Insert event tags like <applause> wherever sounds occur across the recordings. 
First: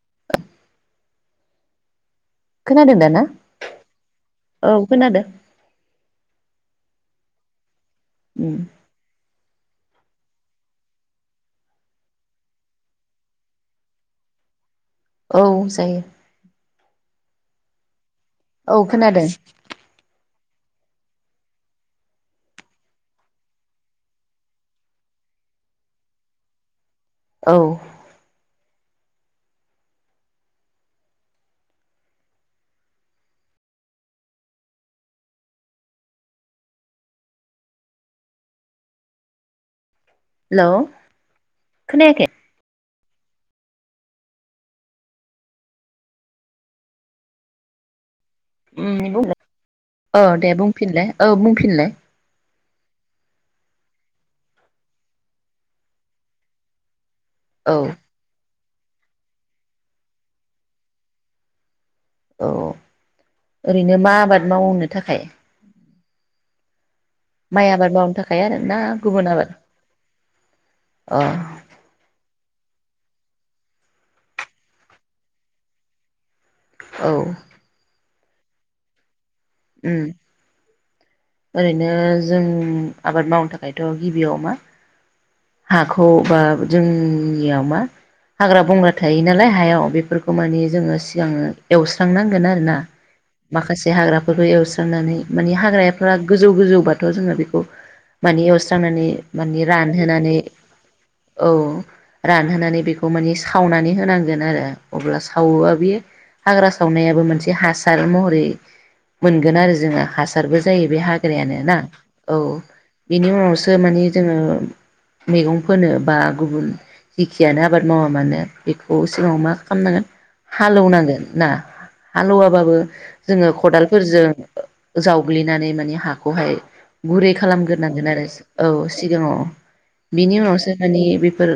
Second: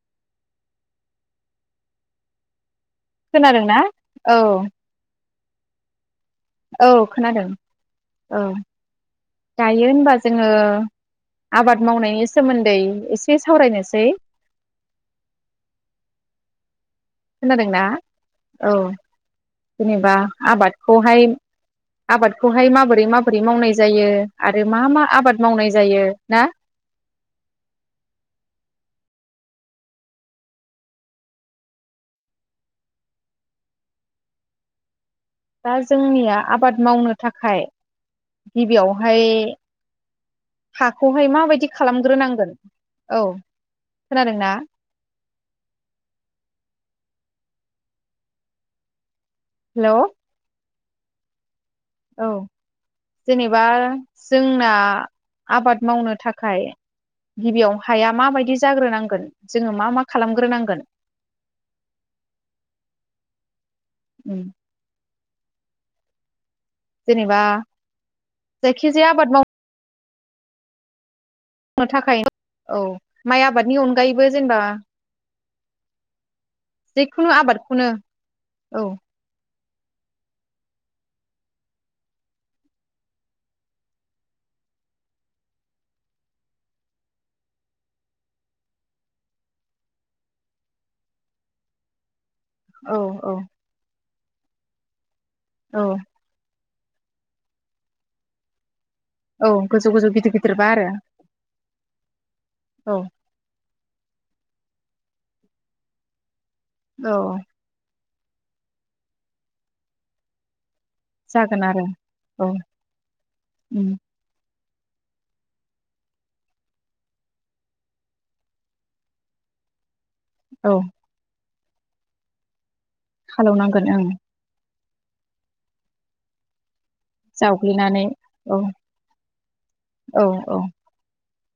<unintelligible> खोनादों दा ना खोनादोंना औ खोनादों औ खोनादों औ उ दायो होनबा जोङो आबाद मावनायनि सोमोन्दै एसे सावरायनोसै औ जायो। खोनादोंना औ जेनेबा आबादखौहाय आबादखौहाय माबोरै माबोरै मावनाय जायो आरो मा मा आबाद मावनाय जायो ना औ दा जोंनिया आबाद मावनो थाखाय गिबियावहाय हेल' हाखौहाय माबायदि खोनायाखै? खालामग्रोनांगोन औ खोनादों ना उ हेल' अ दे बुं फिनलाय औ जेनेबा जोंना आबाद मावनो थाखाय औ गिबियाव हाया माबायदि जाग्रोनांगोन जोङो मा मा खालामग्रोनांगोन औ ओरैनो मा उम आबाद मावनो थाखाय जेनेबा माइ आबाद मावनो थाखाय आरोना जायखिजाया गुबुन मावनो आबाद। अ <unintelligible> थाखाय औ माइ आबादनि अनगायैबो जेनेबा औ जिखुनु आबादखौनो औ। उम ओरैनो जों आबाद मावनो थाखायथ' गिबियाव मा हाखौ बा जोंनियाव मा हाग्रा बंग्रा थायो नालाय हायाव बेफोरखौ मानि जोङो सिगाङो एवस्रांनां। गोन आरोना औ औ माखासे हाग्रा फोरखौ एवस्रांनानै। माने औ हाग्राफ्रा गोजौ गोजौ। बाथ' जोङो बेखौ मानि रानानै औ मानि गोजौ गोजौ गिदिर रानहोनानै गिदिरबा आरो औ रानहोनानै औ बेखौ मानि सावनानै होनां गोन आरो अब्ला सावोबा बेयो हाग्रा औ सावनायाबो मोनसे हासार। महरै मोनगोन आरो जोङो हासारबो जायो बे हाग्रायानो जागोन ना आरो औ बेनि उनावसो उम माने जोङो मैगं फोनो बा गुबुन जिखियानो आबाद मावा मानो बेखौ सिगाङाव मा खालामनांगोन औ हालोवनांगोन ना। हालेवाबाबो। जोङो खदाल। हालेवनांगोन ओं फोरजों जावग्लिनानै माने हाखौहाय गुरै खालामग्रोनांगोन आरो औ सिगाङाव औ बिनि औ उनावसो मानि बेफोर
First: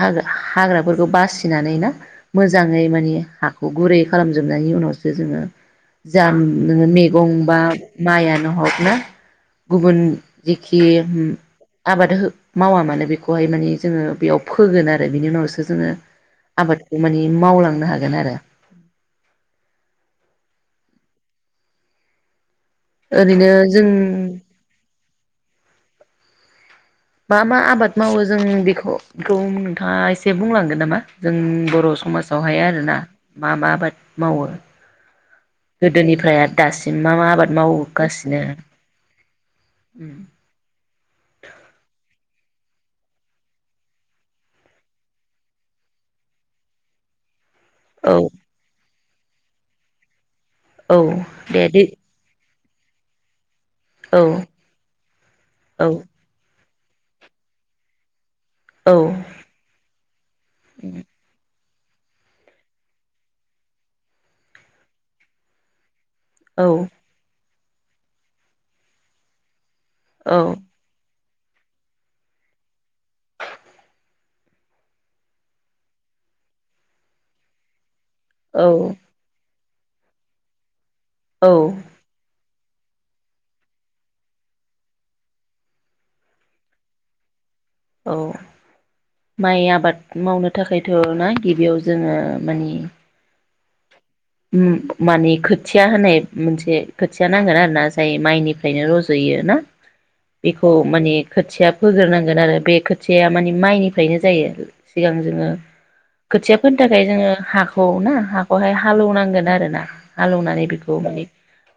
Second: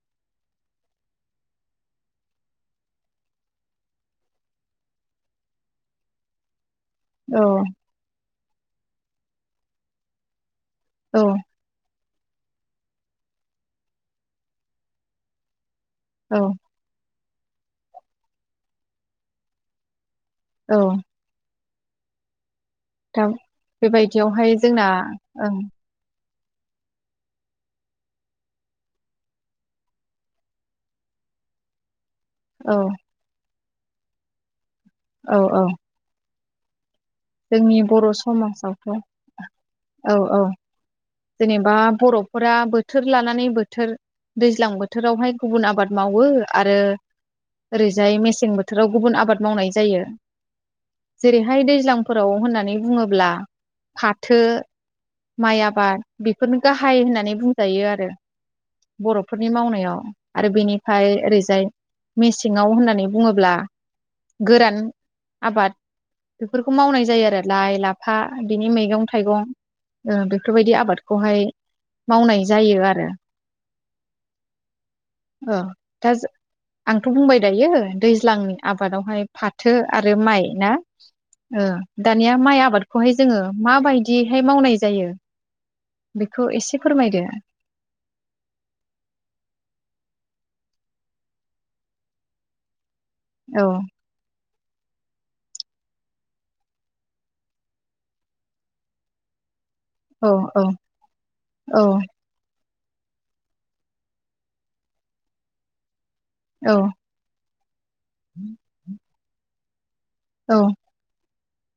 हाग हाग्राफोरखौ बासिनानै ना मोजाङै मानि हाखौ गुरै खालामजोबनायनि उनावसो जोङो जाम नोङो मैगं बा माइआ नो हरनो गुबुन जिखि औ आबाद हो मावा मानो बेखौहाय मानि जोङो बेयाव फोगोन आरो बिनि उनावसो जोङो औ आबादखौ मानि मावलांनो हागोन आरो औ। थां ओरैनो जों बेबायदियावहाय जोंना ओं मा मा आबाद मावोजों बेखौखौ नोंथाङा एसे बुंलांगोन नामा जों बर' समाज वहाया औ आरोना मा मा आबाद मावो? औ औ गोदोनिफ्राय आरो दास जोंनि बर' समाजावथ' औ औ जेनेबा बर'फोरा बोथोर लानानै बोथोर दैज्लां बोथोरावहाय गुबुन आबाद मावो आरो औ ओरैजाय मेसें बोथोराव गुबुन आबाद मावनाय जायो। औ जेरैहाय दे दे दैज्लांफोराव होननानै बुङोब्ला औ फाथो माइ औ आबाद बेफोरनो गाहाय होननानै बुंजायो आरो। औ बर'फोरनि मावनायाव आरो बेनिफ्राय ओरैजाय मेसेङाव होननानै बुङोब्ला गोरान आबाद बेफोरखौ मावनाय जायो आरो। लाइ लाफा बिनि मैगं थाइगं औ बेफोरबायदि आबाद बेखौहाय मावनाय जायो आरो औ दा आंथ' बुंबाय दायो। दैज्लांनि आबादावहाय फाथो फाथो आरो माइ ना औ ओ दानिया माइ आब आबादखौहाय जोङो माबायदिहाय मावनाय जायो। बेखौ एसे फोरमायदो औ माइ आबाद मावनो थाखायथ' ना गिबियाव जोङो मानि औ मानि खोथिया होननाय मोनसे खोथिया नांगोन आरो ना जाय माइनिफ्रायनो रज'यो ना औ औ बेखौ माने खोथिया औ फोग्रोनांगोन आरो बे खोथिया माने माइनिफ्रायनो जायो सिगां जोङो औ खोथियाफोरनि थाखाय जोङो हाखौ खौ ना हाखौहाय एउनांगोन आरोना औ हालौवनानै बेखौ माने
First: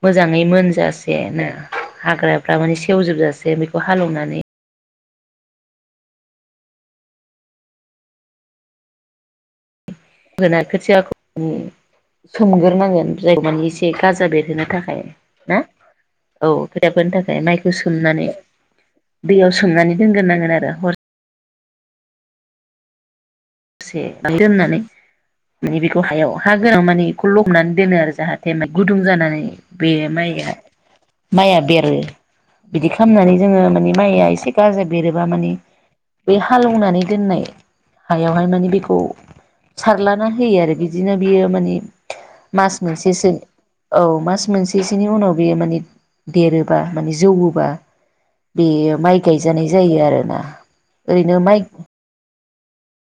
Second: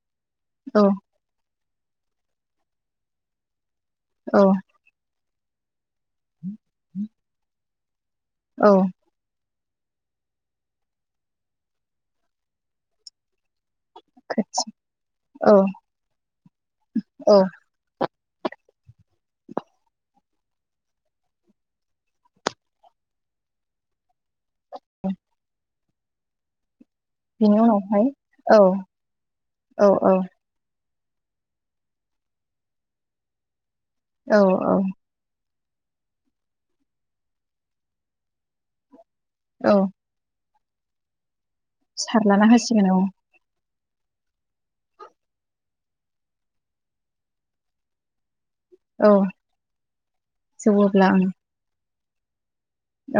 मोजाङै मोनजासेनो हाग्राफ्रा माने सेवजोबजासे बेख बेखौ हालेवनानै उ औ होना खोथियाखौ सोमगोरनांगोन जाय मानि एसे एसे गाजा बेरहोनो थाखाय ना औ औ <unintelligible> फोनो औ थाखाय माइखौ सोमनानै दैयाव सोमनानै दोनग्रोनांगोन आरो हर से दोननानै माने बिखौ द हायाव हा गोनां माने बेखौ बिनि लबनानै दोनो उनावहाय आरो जाहाथे औ मा गुदुं जानानै औ बे औ माइआ माइया बेरो बिदि खामनानै जोङो माइया औ एसे औ गाजा बेरोबा माने बे हालौनानै दोननाय हाय बेवहाय माने बेखौ औ सारला ना होयो आरो बिदिनो बियो मान सारलाना मास होसिगोन औ मोनसेसो औ मास मोनसेसोनि उनाव बेयो माने देरोबा माने जौवोबा बेयो औ माइ गायजानाय जायो आरोना ओरैनो माइ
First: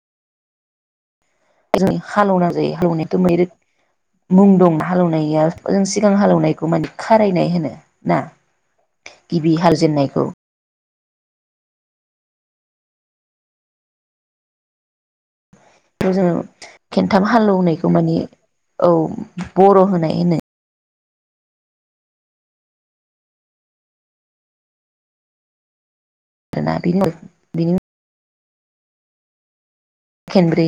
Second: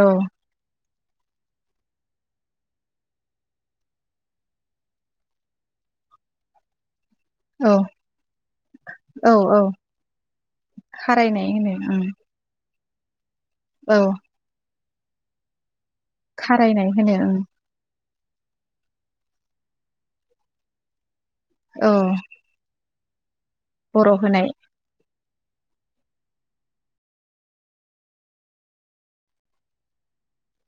औ जों हालौना जायो हालौनायाथ मैरै मुं दं हालौनाया जों सिगां हालौनायखौ माने खारायनाय औ होनो औ ना औ गिबि औ हालजेेननायखौ खारायनाय होनो उम औ थ जोङो खारायनाय होनो खेन्थाम ओं हालौवनायखौ माने औ बर' होनाय होनो। औ बर' होनाय <unintelligible> खेनब्रै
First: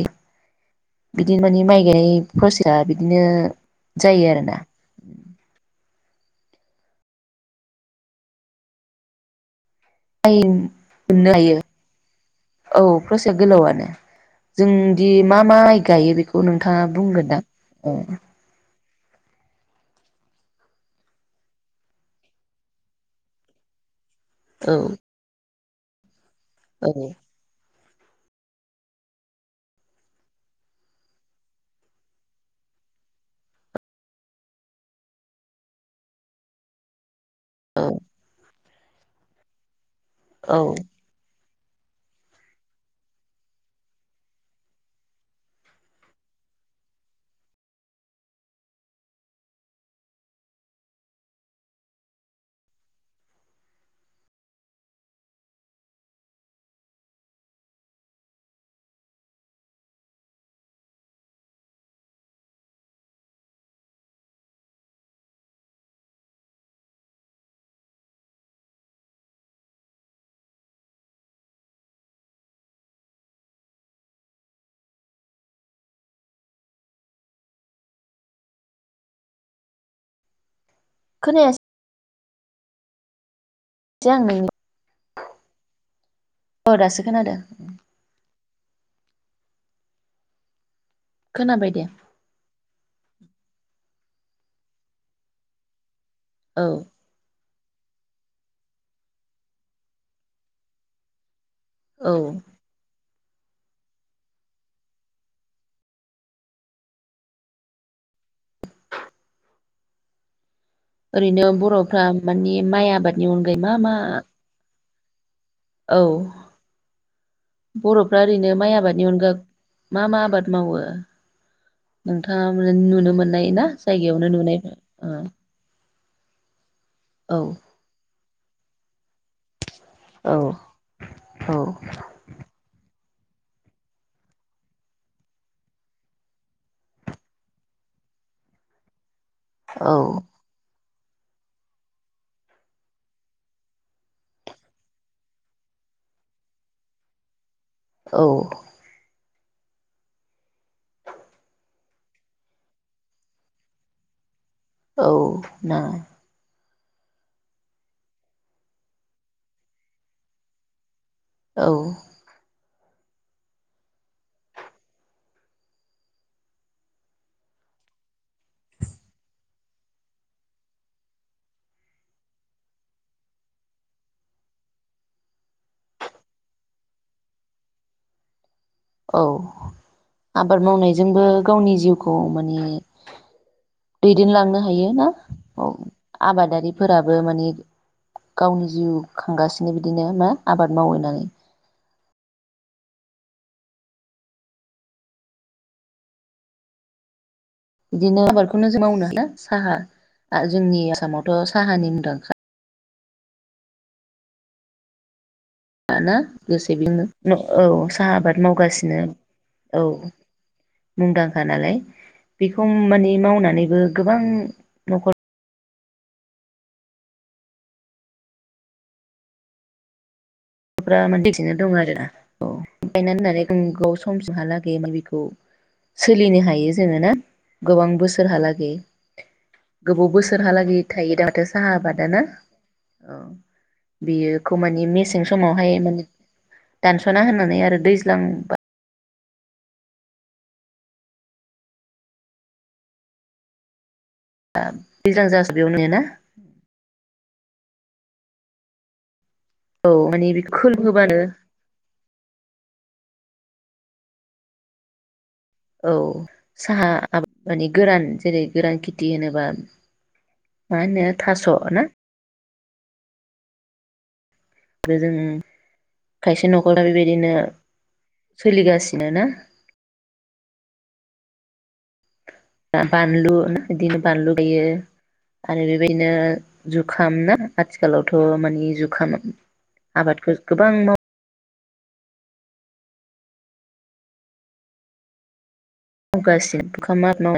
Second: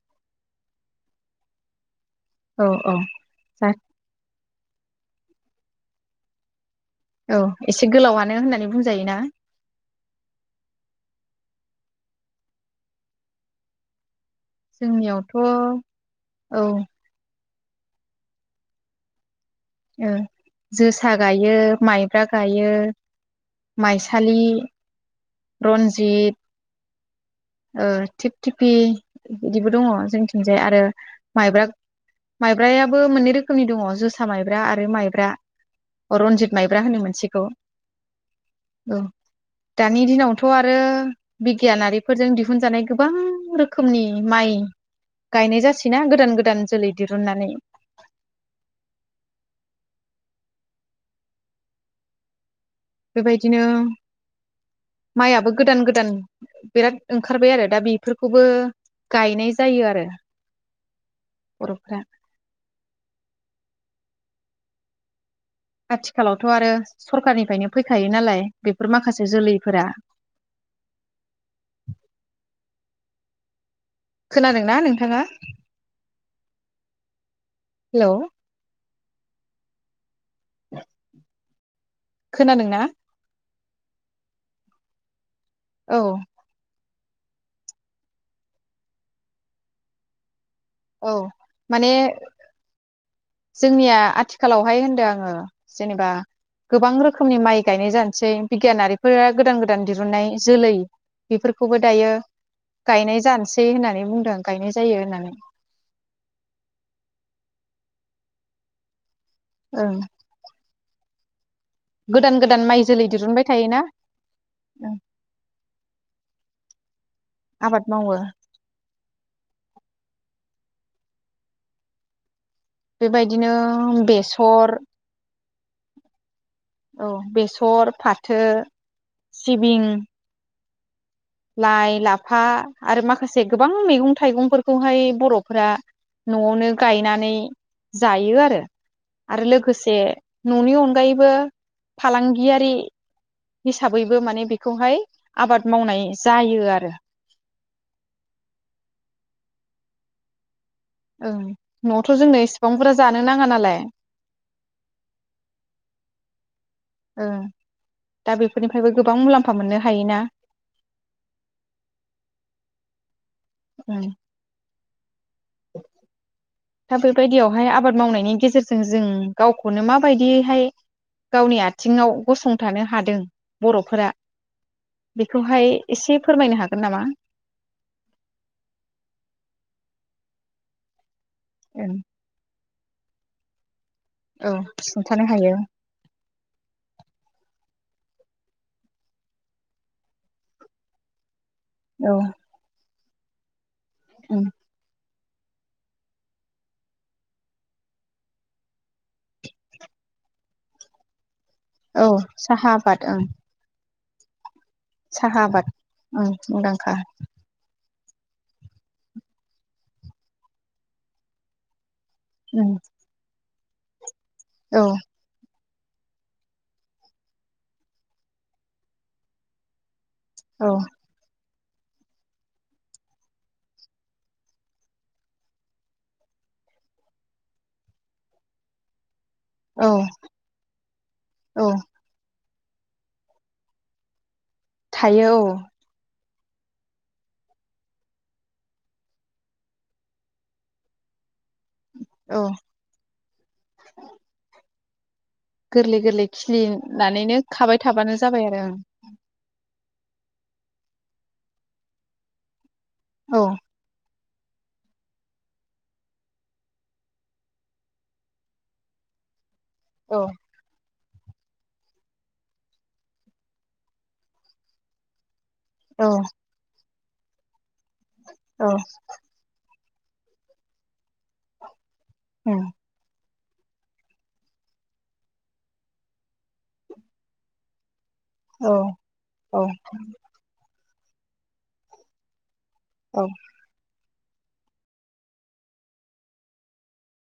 बिदिनो माने माइ गायनाय औ फसिया औ बिदिनो जा जायो आरोना उ औ एसे गोलावानो होननानै बुंजायो ना। यो मोननो हायो औ प्रसाया गोलावानो जोंदि जोंनियावथ' मा औ मा आइ गायो बेखौ ओ नोंथाङा बुंगोनदां अ। ओ जोसा गायो, माइब्रा गायो माइ <unintelligible> रन्जित ओ। ओ थिप थिफि बिदिबो दङ जोंनि थिंजाय आरो माइब्रा -माइब्रायाबो मोननै रोखोमनि दङ जोसा माइब्रा आरो माइब्रा रनजित माइब्रा होनो मोनसेखौ औ। औ <unintelligible> दानि दिनावथ' औ आरो बिगियानारिफोरजों दिहुनजानाय गोबां रोखोमनि माइ गायनाय जासैना गोदान- गोदान जोलै दिरुननानै बेबायदिनो माइयाबो गोदान -गोदान बिराद ओंखारबाय आरो दा बेफोरखौबो गायनाय जायो आरो बर'फोरा आथिखालावथ' आरो सरखारनिफ्रायनो फैखायो नालाय बेफोर माखासे जोलैफोरा खोनादोंना नोंथाङा? हेल' खोनायासै खोनादोंना? <unintelligible> औ। अ दासो खोनादों। औ खोनाबाय दे माने जोंनिया आथिखालावहाय होनदों आङो जेनेबा औ गोबां रोखोमनि माइ गायनाय जानोसै बिगियानारिफोरा गोदान -गोदान दिरुननाय जोलै बेफोरखौबो दायो औ गायनाय जानोसै होननानै बुंदों गायनाय जायो होननानै औ। ओरैनो बर'फ्रा बर'फ्रा मानि माइ आबादनि अनगायै मा मा औ। औ। आबाद मावो बर'फ्रा ओरैनो माइ आबादनि अनगा मा -मा आबाद मावो? नोंथां <unintelligible> नुनो मोननाय बेबायदिनो ना जायगायावनो नुनाय बेसर औ बेसर, फाथो <unintelligible> <unintelligible> औ लाइ, लाफा आरो माखा माखासे गोबां मैगं- थाइगंफोरखौहाय बर'फोरा न'आवनो गायनानै जायो आरो। आरो लोगोसे औ न'नि <unintelligible> <unintelligible> गायैबो फालांगियारि हिसाबैबो माने बेखौहाय आबाद मावनाय जायो आरो औ ओं न'आवथ' जोंनो इसेबां बुरजा जानो नाङा नालाय औ ना ओ दा बेफोरनिफ्रायबो गोबां मुलाम्फा मोननो हायोना औ उम दा बेबायदियावहाय आबाद मावनायनि गेजेरजों जों गावखौनो माबायदियैहाय गावनि आथिङाव गसंथानो हादों बर'फोरा बेखौहाय एसे फोरमायनो हागोन नामा? औ आबाद मावनायजोंबो गावनि जिउखौ माने औ दैदेनलांनो हायो ना सुंथानो हायो औ आबादारिफोराबो माने गावनि जिउ खांगासिनो बिदिनो मा आबाद मावैनानै औ उम बिदिनो आबादखौनो जों मावो नालाय साहा जोंनि आसामाव औ साहा आबथ ओं साहा आबाद ओं मुंदांखा <unintelligible> औ साहा आबाद मावगासिनो औ मुंदांखा नालाय बेखौ उम माने मावनानै बो गोब गोबां औ न'खर औ फ्रा माने <unintelligible> <unintelligible> नो दं आरोना औ गायनानै होननानै <unintelligible> समसिमहालागै <unintelligible> बेखौ सोलिनो हायो जोङो ना गोबां बोसोरहालागै औ गोबाव बोसोरहालागै थायो दा माथो औ साहा आबादा ना औ बेयो खौ माने थायो मेसेंस <unintelligible> औ माने दानस'ना होननानै आरो दैज्लांबा औ <unintelligible> जासाबदियावनो गोरलै ना गोरलै खिलिनानैनो खाबाय थाबानो जाबाय आरो ओं औ माने बे <unintelligible> खोलोमहोबानो औ औ साहा आबाद माने गोरान जेरै गोरान खेथि होनोबा औ मा होनो थास' ना <unintelligible> औ खायसे नकरा बे बाय बिदिनो औ सोलिगासिनो ना उम <unintelligible> बानलु बिदिनो बानलु गायो आरो बेबायदिनो जुखाम ना आथिखालाव थ' माने औ जुखाम औ आबादखौ गोबां माव औ गासिनो <unintelligible>